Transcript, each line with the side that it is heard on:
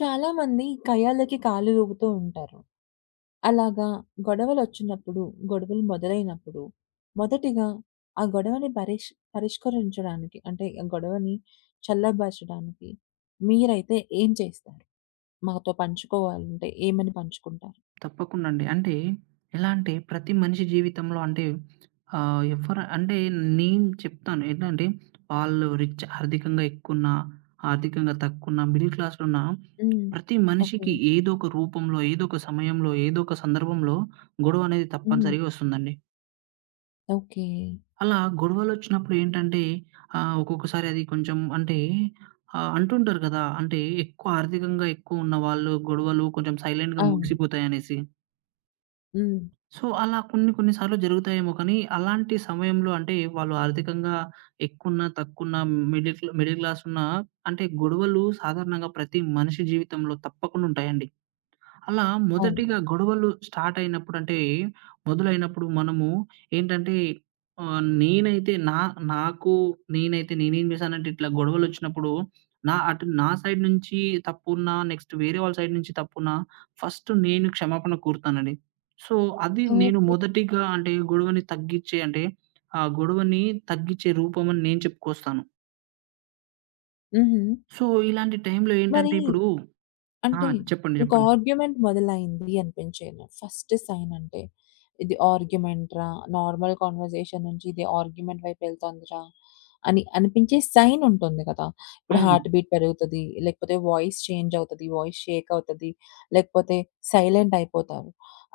left: చాలామంది కయ్యాలకి కాళ్ళు ఊపుతూ ఉంటారు. అలాగా గొడవలొచ్చినప్పుడు, గొడవలు మొదలైనప్పుడు మొదటిగా ఆ గొడవని పరిష్ పరిష్కరించడానికి అంటే ఆ గొడవని చల్లబరచడానికి మీరైతే ఏం చేస్తారు? మాతో పంచుకోవాలంటే ఏమని పంచుకుంటారు?
right: తప్పకుండా అండి. అంటే ఎలా అంటే ప్రతి మనిషి జీవితంలో అంటే ఎవ్వరు అంటే నేను చెప్తాను. ఏంటంటే వాళ్ళు రిచ్ ఆర్థికంగా ఎక్కువున్నా, ఆర్థికంగా తక్కువున్నా, మిడిల్ క్లాస్‌లో ఉన్న
left: హ్మ్.
right: ప్రతి
left: ఓకే.
right: మనిషికి ఏదో ఒక రూపంలో, ఏదో ఒక సమయంలో, ఏదో ఒక సందర్భంలో గొడవ అనేది
left: హ్మ్.
right: తప్పనిసరిగా వస్తుందండి.
left: ఓకే.
right: అలా గొడవలొచ్చినప్పుడు ఏంటంటే ఒక్కొక్కసారి అది కొంచెం అంటే అంటుంటారు కదా! అంటే ఎక్కువ ఆర్థికంగా ఎక్కువ ఉన్నవాళ్ళు గొడవలు కొంచెం సైలెంట్‌గా
left: అవును.
right: ముగిసిపోతాయనేసి.
left: హ్మ్.
right: సో, అలా కొన్ని కొన్ని సార్లు జరుగుతాయేమో కానీ, అలాంటి సమయంలో అంటే వాళ్ళు ఆర్థికంగా ఎక్కువున్నా, తక్కువున్నా, మిడిల్ క్లాస్ ఉన్నా అంటే గొడవలు సాధారణంగా ప్రతి మనిషి జీవితంలో తప్పకుండా ఉంటాయండి. అలా
left: అవును.
right: మొదటిగా గొడవలు స్టార్ట్ అయినప్పుడు అంటే మొదలైనప్పుడు మనము ఏంటంటే నేనైతే నా నాకు నేనైతే నేనేం చేశానంటే ఇట్లా గొడవలొచ్చినప్పుడు నా సైడ్ నుంచి తప్పున్నా, నెక్స్ట్ వేరే వాళ్ళ సైడ్ నుంచి తప్పున్నా ఫస్ట్ నేను క్షమాపణ కోరుతానండి. సో, అది నేను
left: ఓకే.
right: మొదటిగా అంటే గొడవని తగ్గిచ్చే అంటే ఆ గొడవని తగ్గిచ్చే రూపం అని నేను చెప్పుకొస్తాను.
left: హుహు.
right: సో, ఇలాంటి టైంలో
left: మరి
right: ఏంటంటే ఇప్పుడు
left: అంటే
right: ఆ! చెప్పండి.
left: మీకు
right: చెప్పండి.
left: ఆర్గ్యుమెంట్ మొదలైంది అనిపించేను. ఫస్ట్ సైన్ అంటే, ఇది ఆర్గ్యుమెంట్‌రా, నార్మల్ కన్వర్జేషన్ నుంచి ఇది ఆర్గ్యుమెంట్ వైపు వెళ్తోందిరా అని అనిపించే సైన్ ఉంటుంది కదా! ఇప్పుడు
right: అవును.
left: హార్ట్ బీట్ పెరుగుతది, లేకపోతే వాయిస్ చేంజ్ అవుతది, వాయిస్ షేక్ అవుతది, లేకపోతే సైలెంట్ అయిపోతారు.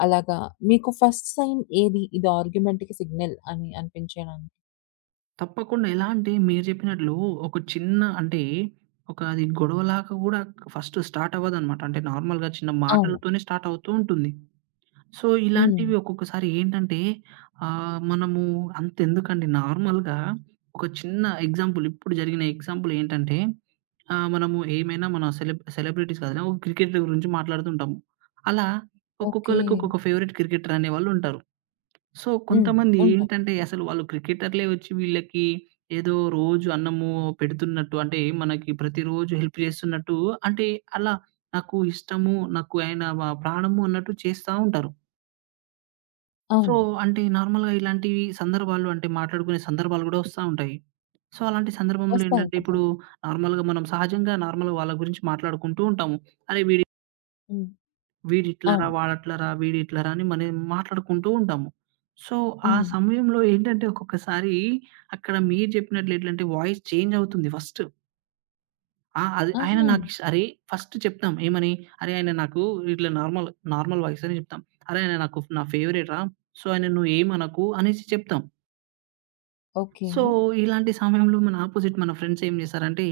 left: అలాగా మీకు ఫస్ట్ సైన్ ఏది? ఇది ఆర్గ్యుమెంట్‌కి సిగ్నల్ అని అనిపించడానికి?
right: తప్పకుండా. ఎలా అంటే మీరు జెప్పినట్లు ఒక చిన్న అంటే ఒక అది గొడవలాగా గూడా ఫస్ట్ స్టార్ట్ అవ్వదనమాట. అంటే నార్మల్‌గా చిన్న
left: అవును.
right: మాటలతోనే స్టార్ట్ అవుతూ ఉంటుంది. సో,
left: హ్మ్.
right: ఇలాంటివి ఒక్కొక్కసారి ఏంటంటే మనము అంతెందుకండి నార్మల్‌గా ఒక చిన్న ఎగ్జాంపుల్ ఇప్పుడు జరిగిన ఎగ్జాంపుల్ ఏంటంటే మనము ఏమైనా మన సెలబ్రిటీస్ కాదు. ఒక క్రికెటర్ గురించి మాట్లాడుతుంటాము. అలా
left: ఓకే.
right: ఒక్కొక్కళ్ళకి ఒక్కొక్క ఫేవరెట్ క్రికెటర్ అనేవాళ్ళుంటారు. సో,
left: హ్మ్.
right: కొంతమంది
left: ఉంటాయి.
right: ఏంటంటే అసలు వాళ్ళు క్రికెటర్‌లే వచ్చి వీళ్ళకి ఏదో రోజు అన్నము పెడుతున్నట్టు అంటే మనకి ప్రతిరోజు హెల్ప్ చేస్తున్నట్టు అంటే అలా నాకు ఇష్టము, నాకు ఆయన ప్రాణము అన్నట్టు చేస్తా ఉంటారు. సో,
left: అవును.
right: అంటే నార్మల్‌గా ఇలాంటివి సందర్భాలు అంటే మాట్లాడుకునే సందర్భాలు గూడా వస్తా ఉంటాయి. సో, అలాంటి సందర్భంలో
left: వస్తాయి
right: ఏంటంటే
left: కదా!
right: ఇప్పుడు నార్మల్‌గా మనం సహజంగా నార్మల్‌గా వాళ్ళ గురించి మాట్లాడుకుంటూ ఉంటాము. అరే!
left: హ్మ్.
right: వీడిట్లరా,
left: అవును.
right: వాడట్లరా, వీడిట్లరా అని మనం మాట్లాడుకుంటూ ఉంటాము. సో, ఆ
left: హ్మ్.
right: సమయంలో ఏంటంటే ఒక్కొక్కసారి అక్కడ మీరు చెప్పినట్లు ఎట్లంటే వాయిస్ చేంజ్ అవుతుంది ఫస్ట్. ఆ! అది ఆయన
left: ఆహా!
right: నాకు ఇష్ అరే ఫస్ట్ చెప్తాం ఏమని? "అరే! ఆయన నాకు ఇట్లా నార్మల్ వాయిస్" అని చెప్తాం. "అరే! ఆయన నాకు నా ఫేవరెట్‌రా సో, ఆయన నువ్వేమనకు" అనేసి చెప్తాం.
left: ఓకే.
right: సో, ఇలాంటి సమయంలో మన అపోజిట్ మన ఫ్రెండ్స్ ఏం చేశారంటే,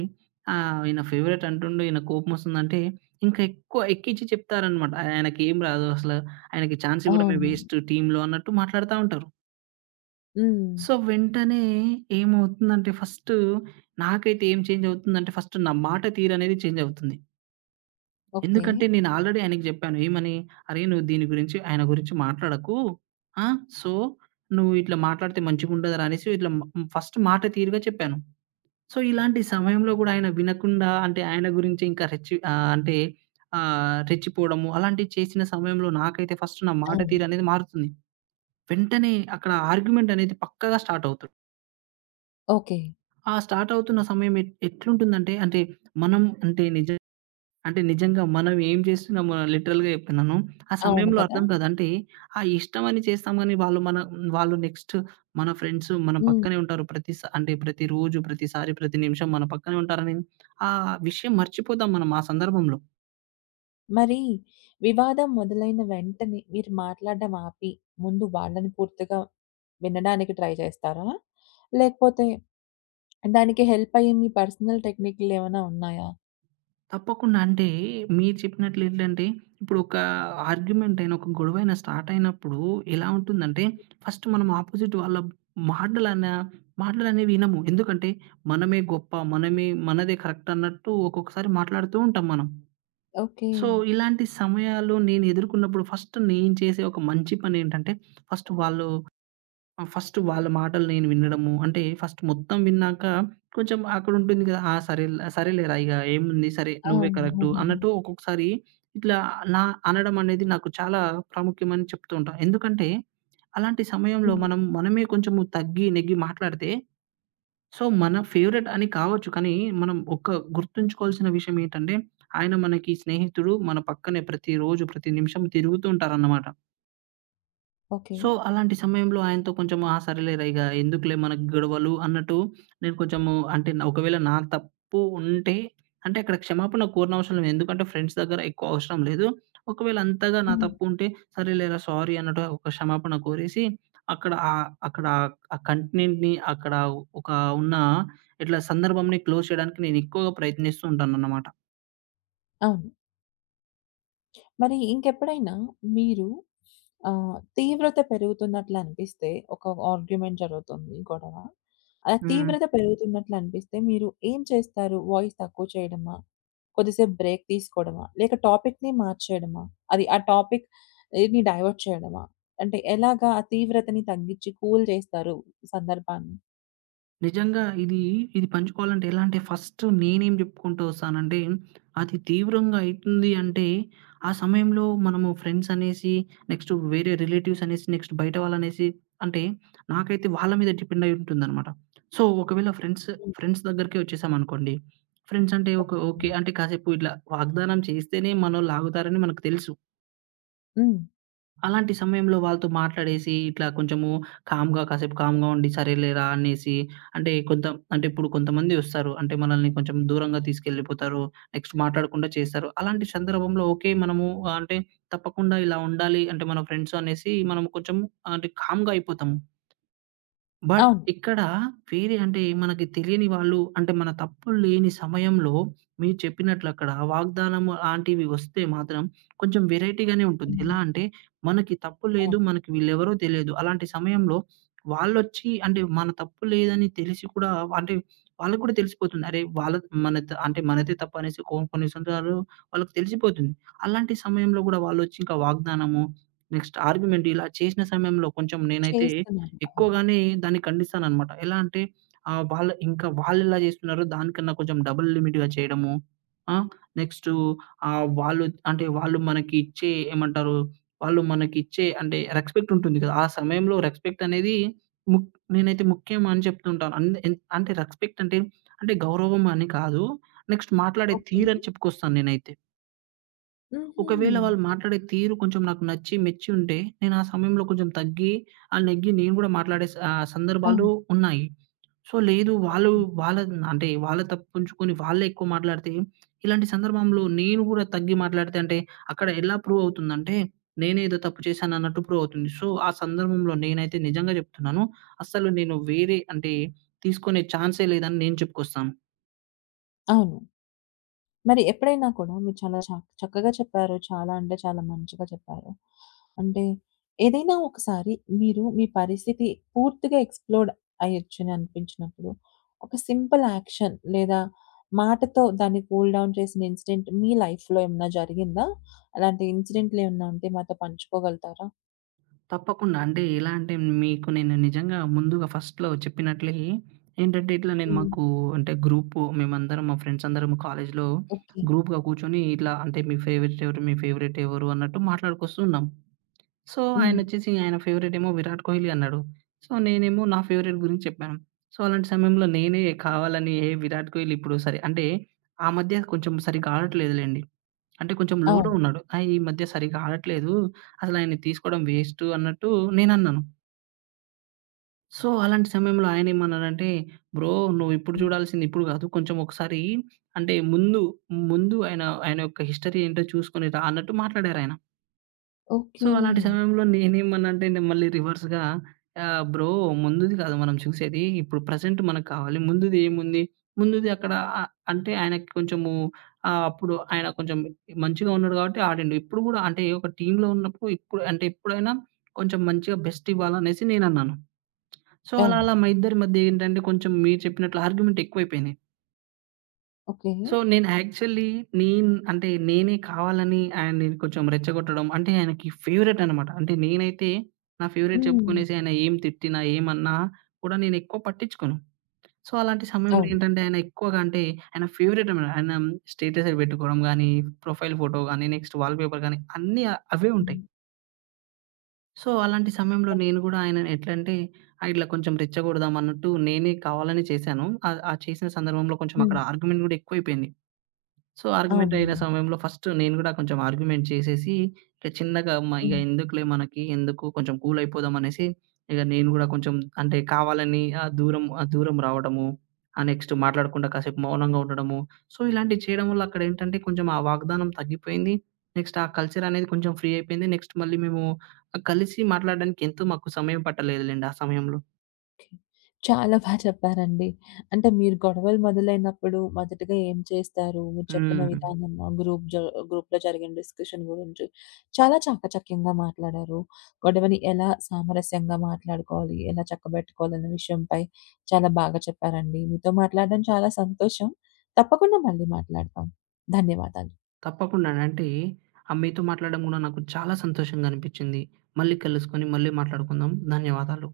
right: ఈయన ఫేవరెట్ అంటుండు, ఈయన కోపమొస్తుందంటే, ఇంకా ఎక్కువ ఎక్కించి చెప్తారనమాట. ఆయనకేం రాదు అసలు, ఆయనకి ఛాన్స్ ఇవ్వడమే
left: అవును.
right: వేస్ట్ టీమ్‌లో అన్నట్టు మాట్లాడుతా ఉంటారు.
left: హ్మ్.
right: సో, వెంటనే ఏమవుతుందంటే ఫస్టు నాకైతే ఏం చేంజ్ అవుతుందంటే, ఫస్ట్ నా మాట తీరనేది చేంజ్ అవుతుంది.
left: ఓకే.
right: ఎందుకంటే, నేను ఆల్రెడీ ఆయనకి చెప్పాను. ఏమని? "అరేయ్! నువ్వు దీని గురించి, ఆయన గురించి మాట్లాడకు. ఆ! సో, నువ్వు ఇట్లా మాట్లాడితే మంచిగుండదురా" అనేసి ఇట్లా ఫస్ట్ మాట తీరుగా చెప్పాను. సో, ఇలాంటి సమయంలో గూడా ఆయన వినకుండా అంటే ఆయన గురించి ఇంకా రెచ్చి అంటే రెచ్చిపోవడము అలాంటివి చేసిన సమయంలో నాకైతే ఫస్ట్ నా మాట
left: అవును.
right: తీరనేది మారుతుంది. వెంటనే అక్కడ ఆర్గ్యుమెంట్ అనేది పక్కాగా స్టార్ట్ అవుతుంది.
left: ఓకే.
right: ఆ స్టార్ట్ అవుతున్న సమయం ఎట్లుంటుందంటే అంటే మనం అంటే అంటే నిజంగా మనం ఏం చేస్తున్నామో లిటరల్‌గా చెప్తున్నాను. ఆ
left: అవును
right: సమయంలో
left: కదా!
right: అర్థం కాదు. అంటే ఆ ఇష్టం అని చేస్తాం గానీ వాళ్ళు నెక్స్ట్ మన ఫ్రెండ్స్ మన
left: హ్మ్.
right: పక్కనే ఉంటారు. అంటే ప్రతిరోజు, ప్రతిసారి, ప్రతి నిమిషం మన పక్కనే ఉంటారని ఆ విషయం మర్చిపోతాం మనం ఆ సందర్భంలో.
left: మరి వివాదం మొదలైన వెంటనే మీరు మాట్లాడడం ఆపి, ముందు వాళ్ళని పూర్తిగా వినడానికి ట్రై చేస్తారా? లేకపోతే దానికి హెల్ప్ అయ్యే మీ పర్సనల్ టెక్నిక్‌లు ఏమైనా ఉన్నాయా?
right: తప్పకుండా. అంటే మీరు చెప్పినట్లు ఏంటంటే, ఇప్పుడు ఒక ఆర్గ్యుమెంట్ అయిన, ఒక గొడవైనా స్టార్ట్ అయినప్పుడు ఎలా ఉంటుందంటే, ఫస్ట్ మనం అపోజిట్ వాళ్ళ మాటలన మాటలనేవి వినము. ఎందుకంటే మనమే గొప్ప, మనమే మనదే కరెక్ట్ అన్నట్టు ఒక్కొక్కసారి మాట్లాడుతూ ఉంటాం మనం.
left: ఓకే.
right: సో, ఇలాంటి సమయాల్లో నేను ఎదుర్కొన్నప్పుడు ఫస్ట్ నేను చేసే ఒక మంచి పనేంటంటే, ఫస్ట్ వాళ్ళు ఆ! ఫస్ట్ వాళ్ళ మాటలు నేను వినడము. అంటే ఫస్ట్ మొత్తం విన్నాక కొంచెం అక్కడుంటుంది కదా! ఆ! సరేలేరా ఇగ ఏముంది సరే నువ్వే
left: అవును.
right: కరెక్టు
left: హుహుహు.
right: అన్నట్టు ఒక్కొక్కసారి ఇట్లా నా అనడం అనేది నాకు చాలా ప్రాముఖ్యమని చెప్తూ ఉంటా. ఎందుకంటే అలాంటి సమయంలో
left: హ్మ్.
right: మనం మనమే కొంచెము తగ్గి, నెగ్గి మాట్లాడితే సో మన ఫేవరెట్ అని కావచ్చు. కానీ మనం ఒక గుర్తుంచుకోవాల్సిన విషయం ఏంటంటే ఆయన మనకి స్నేహితుడు. మన పక్కనే ప్రతిరోజు, ప్రతి నిమిషం తిరుగుతూ ఉంటారన్నమాట.
left: ఓకే.
right: సో, అలాంటి సమయంలో ఆయనతో కొంచెము ఆ! సరేలేరా ఇగ ఎందుకులే మనకు గొడవలు అన్నట్టు నేను కొంచెము అంటే ఒకవేళ నా తప్పు ఉంటే అంటే అక్కడ క్షమాపణ కోరనవసరం లేదు. ఎందుకంటే ఫ్రెండ్స్ దగ్గర ఎక్కువ అవసరం లేదు. ఒకవేళ అంతగా నా
left: హ్మ్.
right: తప్పు ఉంటే సరేలేరా సారీ అన్నట్టుగా ఒక క్షమాపణ కోరేసి అక్కడ అక్కడ ఆ కంటెంట్‌ని అక్కడ ఒక ఉన్న ఇట్లా సందర్భంని క్లోజ్ చేయడానికి నేను ఎక్కువగా ప్రయత్నిస్తూ ఉంటానన్నమాట.
left: అవును. మరి ఇంకెప్పుడైనా మీరు తీవ్రత పెరుగుతున్నట్లు అనిపిస్తే ఒక ఆర్గ్యుమెంట్ జరుగుతుంది గొడవ. ఆ
right: హ్మ్.
left: తీవ్రత పెరుగుతున్నట్లు అనిపిస్తే మీరు ఏం చేస్తారు? వాయిస్ తక్కువ చేయడమా? కొద్దిసేపు బ్రేక్ తీసుకోవడమా? లేక టాపిక్‌ని మార్చేయడమా? అది ఆ టాపిక్ ని డైవర్ట్ చేయడమా? అంటే ఎలాగా ఆ తీవ్రతని తగ్గించి కూల్ చేస్తారు సందర్భాన్ని?
right: నిజంగా ఇది పంచుకోవాలంటే ఎలా అంటే ఫస్ట్ నేనేం చెప్పుకుంటూ వస్తానంటే, అది తీవ్రంగా అయితుంది అంటే, ఆ సమయంలో మనము ఫ్రెండ్స్ అనేసి, నెక్స్ట్ వేరే రిలేటివ్స్ అనేసి, నెక్స్ట్ బయట వాళ్ళనేసి అంటే నాకైతే వాళ్ళ మీద డిపెండ్ అయి ఉంటుందనమాట. సో, ఒకవేళ ఫ్రెండ్స్,
left: హ్మ్.
right: ఫ్రెండ్స్ దగ్గరికే వచ్చేసామనుకోండి. ఫ్రెండ్స్ అంటే ఒక ఓకే.
left: హ్మ్.
right: అంటే కాసేపు ఇట్లా వాగ్దానం చేస్తేనే మనోళ్ళు ఆగుతారని మనకు తెలుసు.
left: హ్మ్.
right: అలాంటి సమయంలో వాళ్ళతో మాట్లాడేసి, ఇట్లా కొంచెము కామ్‌గా కాసేపు కామ్‌గా ఉండి, సరేలేరా అనేసి అంటే కొంత అంటే ఇప్పుడు కొంతమంది ఒస్తారు. అంటే మనల్ని కొంచెం దూరంగా తీసుకెళ్ళిపోతారు. నెక్స్ట్ మాట్లాడకుండా చేస్తారు. అలాంటి సందర్భంలో ఓకే. మనము అంటే తప్పకుండా ఇలా ఉండాలి. అంటే మన ఫ్రెండ్స్ అనేసి మనం కొంచెం అంటే కామ్‌గా అయిపోతాము. బట్
left: అవును.
right: ఇక్కడ వేరే అంటే మనకి తెలియని వాళ్ళు అంటే మన తప్పులు లేని సమయంలో మీరు చెప్పినట్లు అక్కడ వాగ్దానం అలాంటివి వస్తే మాత్రం కొంచెం వెరైటీగానే ఉంటుంది.
left: హ్మ్.
right: ఎలా అంటే మనకి తప్పు
left: అవును.
right: లేదు. మనకి వీళ్ళెవరో తెలియదు. అలాంటి సమయంలో వాళ్ళొచ్చి అంటే మన తప్పు లేదని తెలిసి కూడా అంటే వాళ్ళకి కూడా తెలిసిపోతుంది. అరే! వాళ్ళ మన త అంటే మనదే తప్పు అనేసి కొన్ని సందర్భాలు వాళ్ళకి తెలిసిపోతుంది. అలాంటి సమయంలో కూడా వాళ్ళొచ్చి ఇంకా వాగ్దానము, నెక్స్ట్ ఆర్గ్యుమెంట్ ఇలా చేసిన సమయంలో కొంచెం నేనైతే
left: చేస్తున్నారు. అవును.
right: ఎక్కువగానే దాన్ని ఖండిస్తాననమాట. ఎలా అంటే వాళ్ళెలా చేస్తున్నారో దానికన్నా కొంచెం డబుల్ లిమిట్‌గా చేయడము. ఆ! నెక్స్టు ఆహ్, వాళ్ళు వాళ్ళు మనకి ఇచ్చే ఏమంటారు? వాళ్ళు మనకిచ్చే అంటే రెస్పెక్ట్ ఉంటుంది కదా! ఆ సమయంలో రెస్పెక్ట్ అనేది ముక్ నేనైతే ముఖ్యం అని చెప్తుంటాను. అండ్ ఎన్ అంటే రెస్పెక్ట్ అంటే, అంటే గౌరవం అని కాదు. నెక్స్ట్ మాట్లాడే
left: ఓకే.
right: తీరని చెప్పుకొస్తాను నేనైతే.
left: హుహు.
right: ఒకవేళ వాళ్ళు మాట్లాడే తీరు కొంచెం నాకు నచ్చి, మెచ్చి ఉంటే, నేను ఆ సమయంలో కొంచెం తగ్గి, ఆ! నెగ్గి నేను గూడా మాట్లాడే సందర్భాలు
left: అవును.
right: ఉన్నాయి. సో, లేదు వాళ్ళు వాళ్ళ వాళ్ళ తప్పించుకొని వాళ్ళే ఎక్కువ మాట్లాడితే, ఇలాంటి సందర్భంలో నేను గూడా తగ్గి మాట్లాడితే అంటే, అక్కడ ఎలా ప్రూవ్ అవుతుందంటే, నేనే ఏదో తప్పు చేశానన్నట్టు ప్రూవ్ అవుతుంది. సో, ఆ సందర్భంలో నేనైతే నిజంగా జెప్తున్నాను. అస్సలు నేను వేరే అంటే తీసుకునే ఛాన్సే లేదని నేను చెప్పుకొస్తాను.
left: అవును. మరి ఎప్పుడైనా కూడా మీరు చాలా చ చక్కగా చెప్పారు. చాలా అంటే చాలా మంచిగా చెప్పారు. అంటే ఏదైనా ఒకసారి మీరు మీ పరిస్థితి పూర్తిగా ఎక్స్‌ప్లోర్డ్ అయ్యొచ్చని అనిపించినప్పుడు, ఒక సింపుల్ యాక్షన్ లేదా మాటతో దాన్ని కూల్ డౌన్ చేసిన ఇన్సిడెంట్ మీ లైఫ్‌లో ఏమన్నా జరిగిందా? అలాంటి ఇన్సిడెంట్‌లేమన్నా ఉంటే మాతో పంచుకోగలుగుతారా?
right: తప్పకుండా. అంటే ఎలా అంటే మీకు నేను నిజంగా ముందుగా ఫస్ట్‌లో చెప్పినట్లే ఏంటంటే ఇట్లా నేను
left: హ్మ్.
right: మాకు అంటే గ్రూపు మేమందరం మా ఫ్రెండ్స్ అందరం కాలేజ్‌లో
left: ఓకే.
right: గ్రూప్‌గా కూర్చొని ఇట్లా అంటే మీ ఫేవరెట్ ఎవరు? మీ ఫేవరెట్ ఎవరు? అన్నట్టు మాట్లాడుకొస్తూ ఉన్నాం. సో
left: హ్మ్.
right: ఆయనొచ్చేసి ఆయన ఫేవరెట్ ఏమో 'విరాట్ కోహ్లీ' అన్నాడు. సో నేనేమో నా ఫేవరెట్ గురించి చెప్పాను. సో అలాంటి సమయంలో నేనే కావాలని ఏ 'విరాట్ కోహ్లీ' ఇప్పుడు సరే అంటే ఆ మధ్య కొంచెం సరిగ్గా ఆడట్లేదులెండి. అంటే కొంచెం లోలో
left: అవును.
right: ఉన్నాడు. ఈ మధ్య సరిగ్గా ఆడట్లేదు. అసలు ఆయన్ని తీసుకోవడం వేస్ట్ అన్నట్టు నేనన్నాను. సో, అలాంటి సమయంలో ఆయనేమన్నాడంటే, "బ్రో నువ్వు ఇప్పుడు
left: హ్మ్.
right: చూడాల్సింది ఇప్పుడు కాదు. కొంచెం ఒకసారి అంటే ముందు ఆయన ఆయన యొక్క హిస్టరీ ఏంటో చూసుకొని రా" అన్నట్టు మాట్లాడారాయన. So,
left: okay.
right: అలాంటి సమయంలో నేనేమన్నానంటే నేను మళ్ళీ రివర్స్‌గా బ్రో ముందుది కాదు మనం చూసేది. ఇప్పుడు ప్రెజెంట్ మనకు కావాలి. ముందుది ఏముంది? ముందుది అక్కడ అంటే ఆయనకి కొంచెము అప్పుడు ఆయన కొంచెం మంచిగా ఉన్నాడు కాబట్టి ఆడిండు. ఇప్పుడు గూడా అంటే ఒక టీమ్‌లో ఉన్నప్పుడు ఇప్పుడు అంటే ఎప్పుడైనా కొంచెం మంచిగా బెస్ట్ ఇవ్వాలనేసి నేనన్నాను. సో, అలా
left: అవును.
right: అలా మా ఇద్దరి మధ్య ఏంటంటే కొంచెం మీరు చెప్పినట్లు ఆర్గ్యుమెంట్ ఎక్కువైపోయింది.
left: ఓకే.
right: సో, నేను యాక్చువల్లీ నేను అంటే, నేనే కావాలని ఆయన్ని కొంచెం రెచ్చగొట్టడం అంటే, ఆయనకి ఫేవరెట్ అనమాట. అంటే, నేనైతే నా ఫేవరెట్
left: హ్మ్.
right: చెప్పుకునేసి ఆయన ఏం తిట్టినా, ఏమన్నా కూడా నేనెక్కువ పట్టించుకోను. సో, అలాంటి సమయంలో
left: అవును.
right: ఏంటంటే, ఆయన ఎక్కువగా అంటే, ఆయన ఫేవరెట్ అనమాట. ఆయన స్టేటస్‌లు పెట్టుకోవడం గానీ, ప్రొఫైల్ ఫోటో గానీ, నెక్స్ట్ వాల్‌పేపర్ గానీ, అవే ఉంటాయి.
left: హ్మ్.
right: సో, అలాంటి సమయంలో నేను గూడా ఆయనని ఎట్లంటే, ఇట్లా కొంచెం రెచ్చగొడదాం అన్నట్టు నేనే కావాలని చేశాను. ఆ చేసిన సందర్భంలో కొంచెం
left: హ్మ్.
right: అక్కడ ఆర్గ్యుమెంట్ గూడా ఎక్కువైపోయింది. సో, ఆర్గ్యుమెంట్ అయిన
left: అవునవును.
right: సమయంలో ఫస్ట్ నేను గూడా కొంచెం ఆర్గ్యుమెంట్ చేసేసి, ఇట్లా చిన్నగా ఇగ
left: హ్మ్.
right: ఎందుకులే మనకి, ఎందుకు కొంచెం కూల్ అయిపోదాం అనేసి, ఇగ నేను గూడా కొంచెం అంటే కావాలని దూరం రావడము. నెక్స్ట్ మాట్లాడకుండా కాసేపు మౌనంగా ఉండడము. సో, ఇలాంటివి చేయడం వల్ల అక్కడేంటంటే కొంచెం ఆ వాగ్దానం తగ్గిపోయింది. నెక్స్ట్ ఆ కల్చర్ అనేది కొంచెం ఫ్రీ అయిపోయింది. నెక్స్ట్ మళ్ళీ మేము కలిసి మాట్లాడడానికి ఎంతో మాకు సమయం పట్టలేదులెండి ఆ సమయంలో.
left: ఓకే. చాలా బా చెప్పారండి. అంటే మీరు గొడవలు మొదలైనప్పుడు మొదటగా ఏం చేస్తారు? మీరు చెప్పిన
right: హ్మ్.
left: విధానం ఆ గ్రూప్‌లో జరిగిన డిస్కషన్ గురించి చాలా చాకచక్యంగా మాట్లాడారు. గొడవని ఎలా సామరస్యంగా మాట్లాడుకోవాలి, ఎలా చక్కబెట్టుకోవాలన్న విషయంపై చాలా బాగా చెప్పారండి. మీతో మాట్లాడడం చాలా సంతోషం. తప్పకుండా మళ్ళీ మాట్లాడతాం. ధన్యవాదాలు.
right: తప్పకుండా అండి. అంటే మీతో మాట్లాడడం గూడా నాకు చాలా సంతోషంగా అనిపిచ్చింది. మళ్ళీ కలుసుకొని మళ్ళీ మాట్లాడుకుందాం. ధన్యవాదాలు.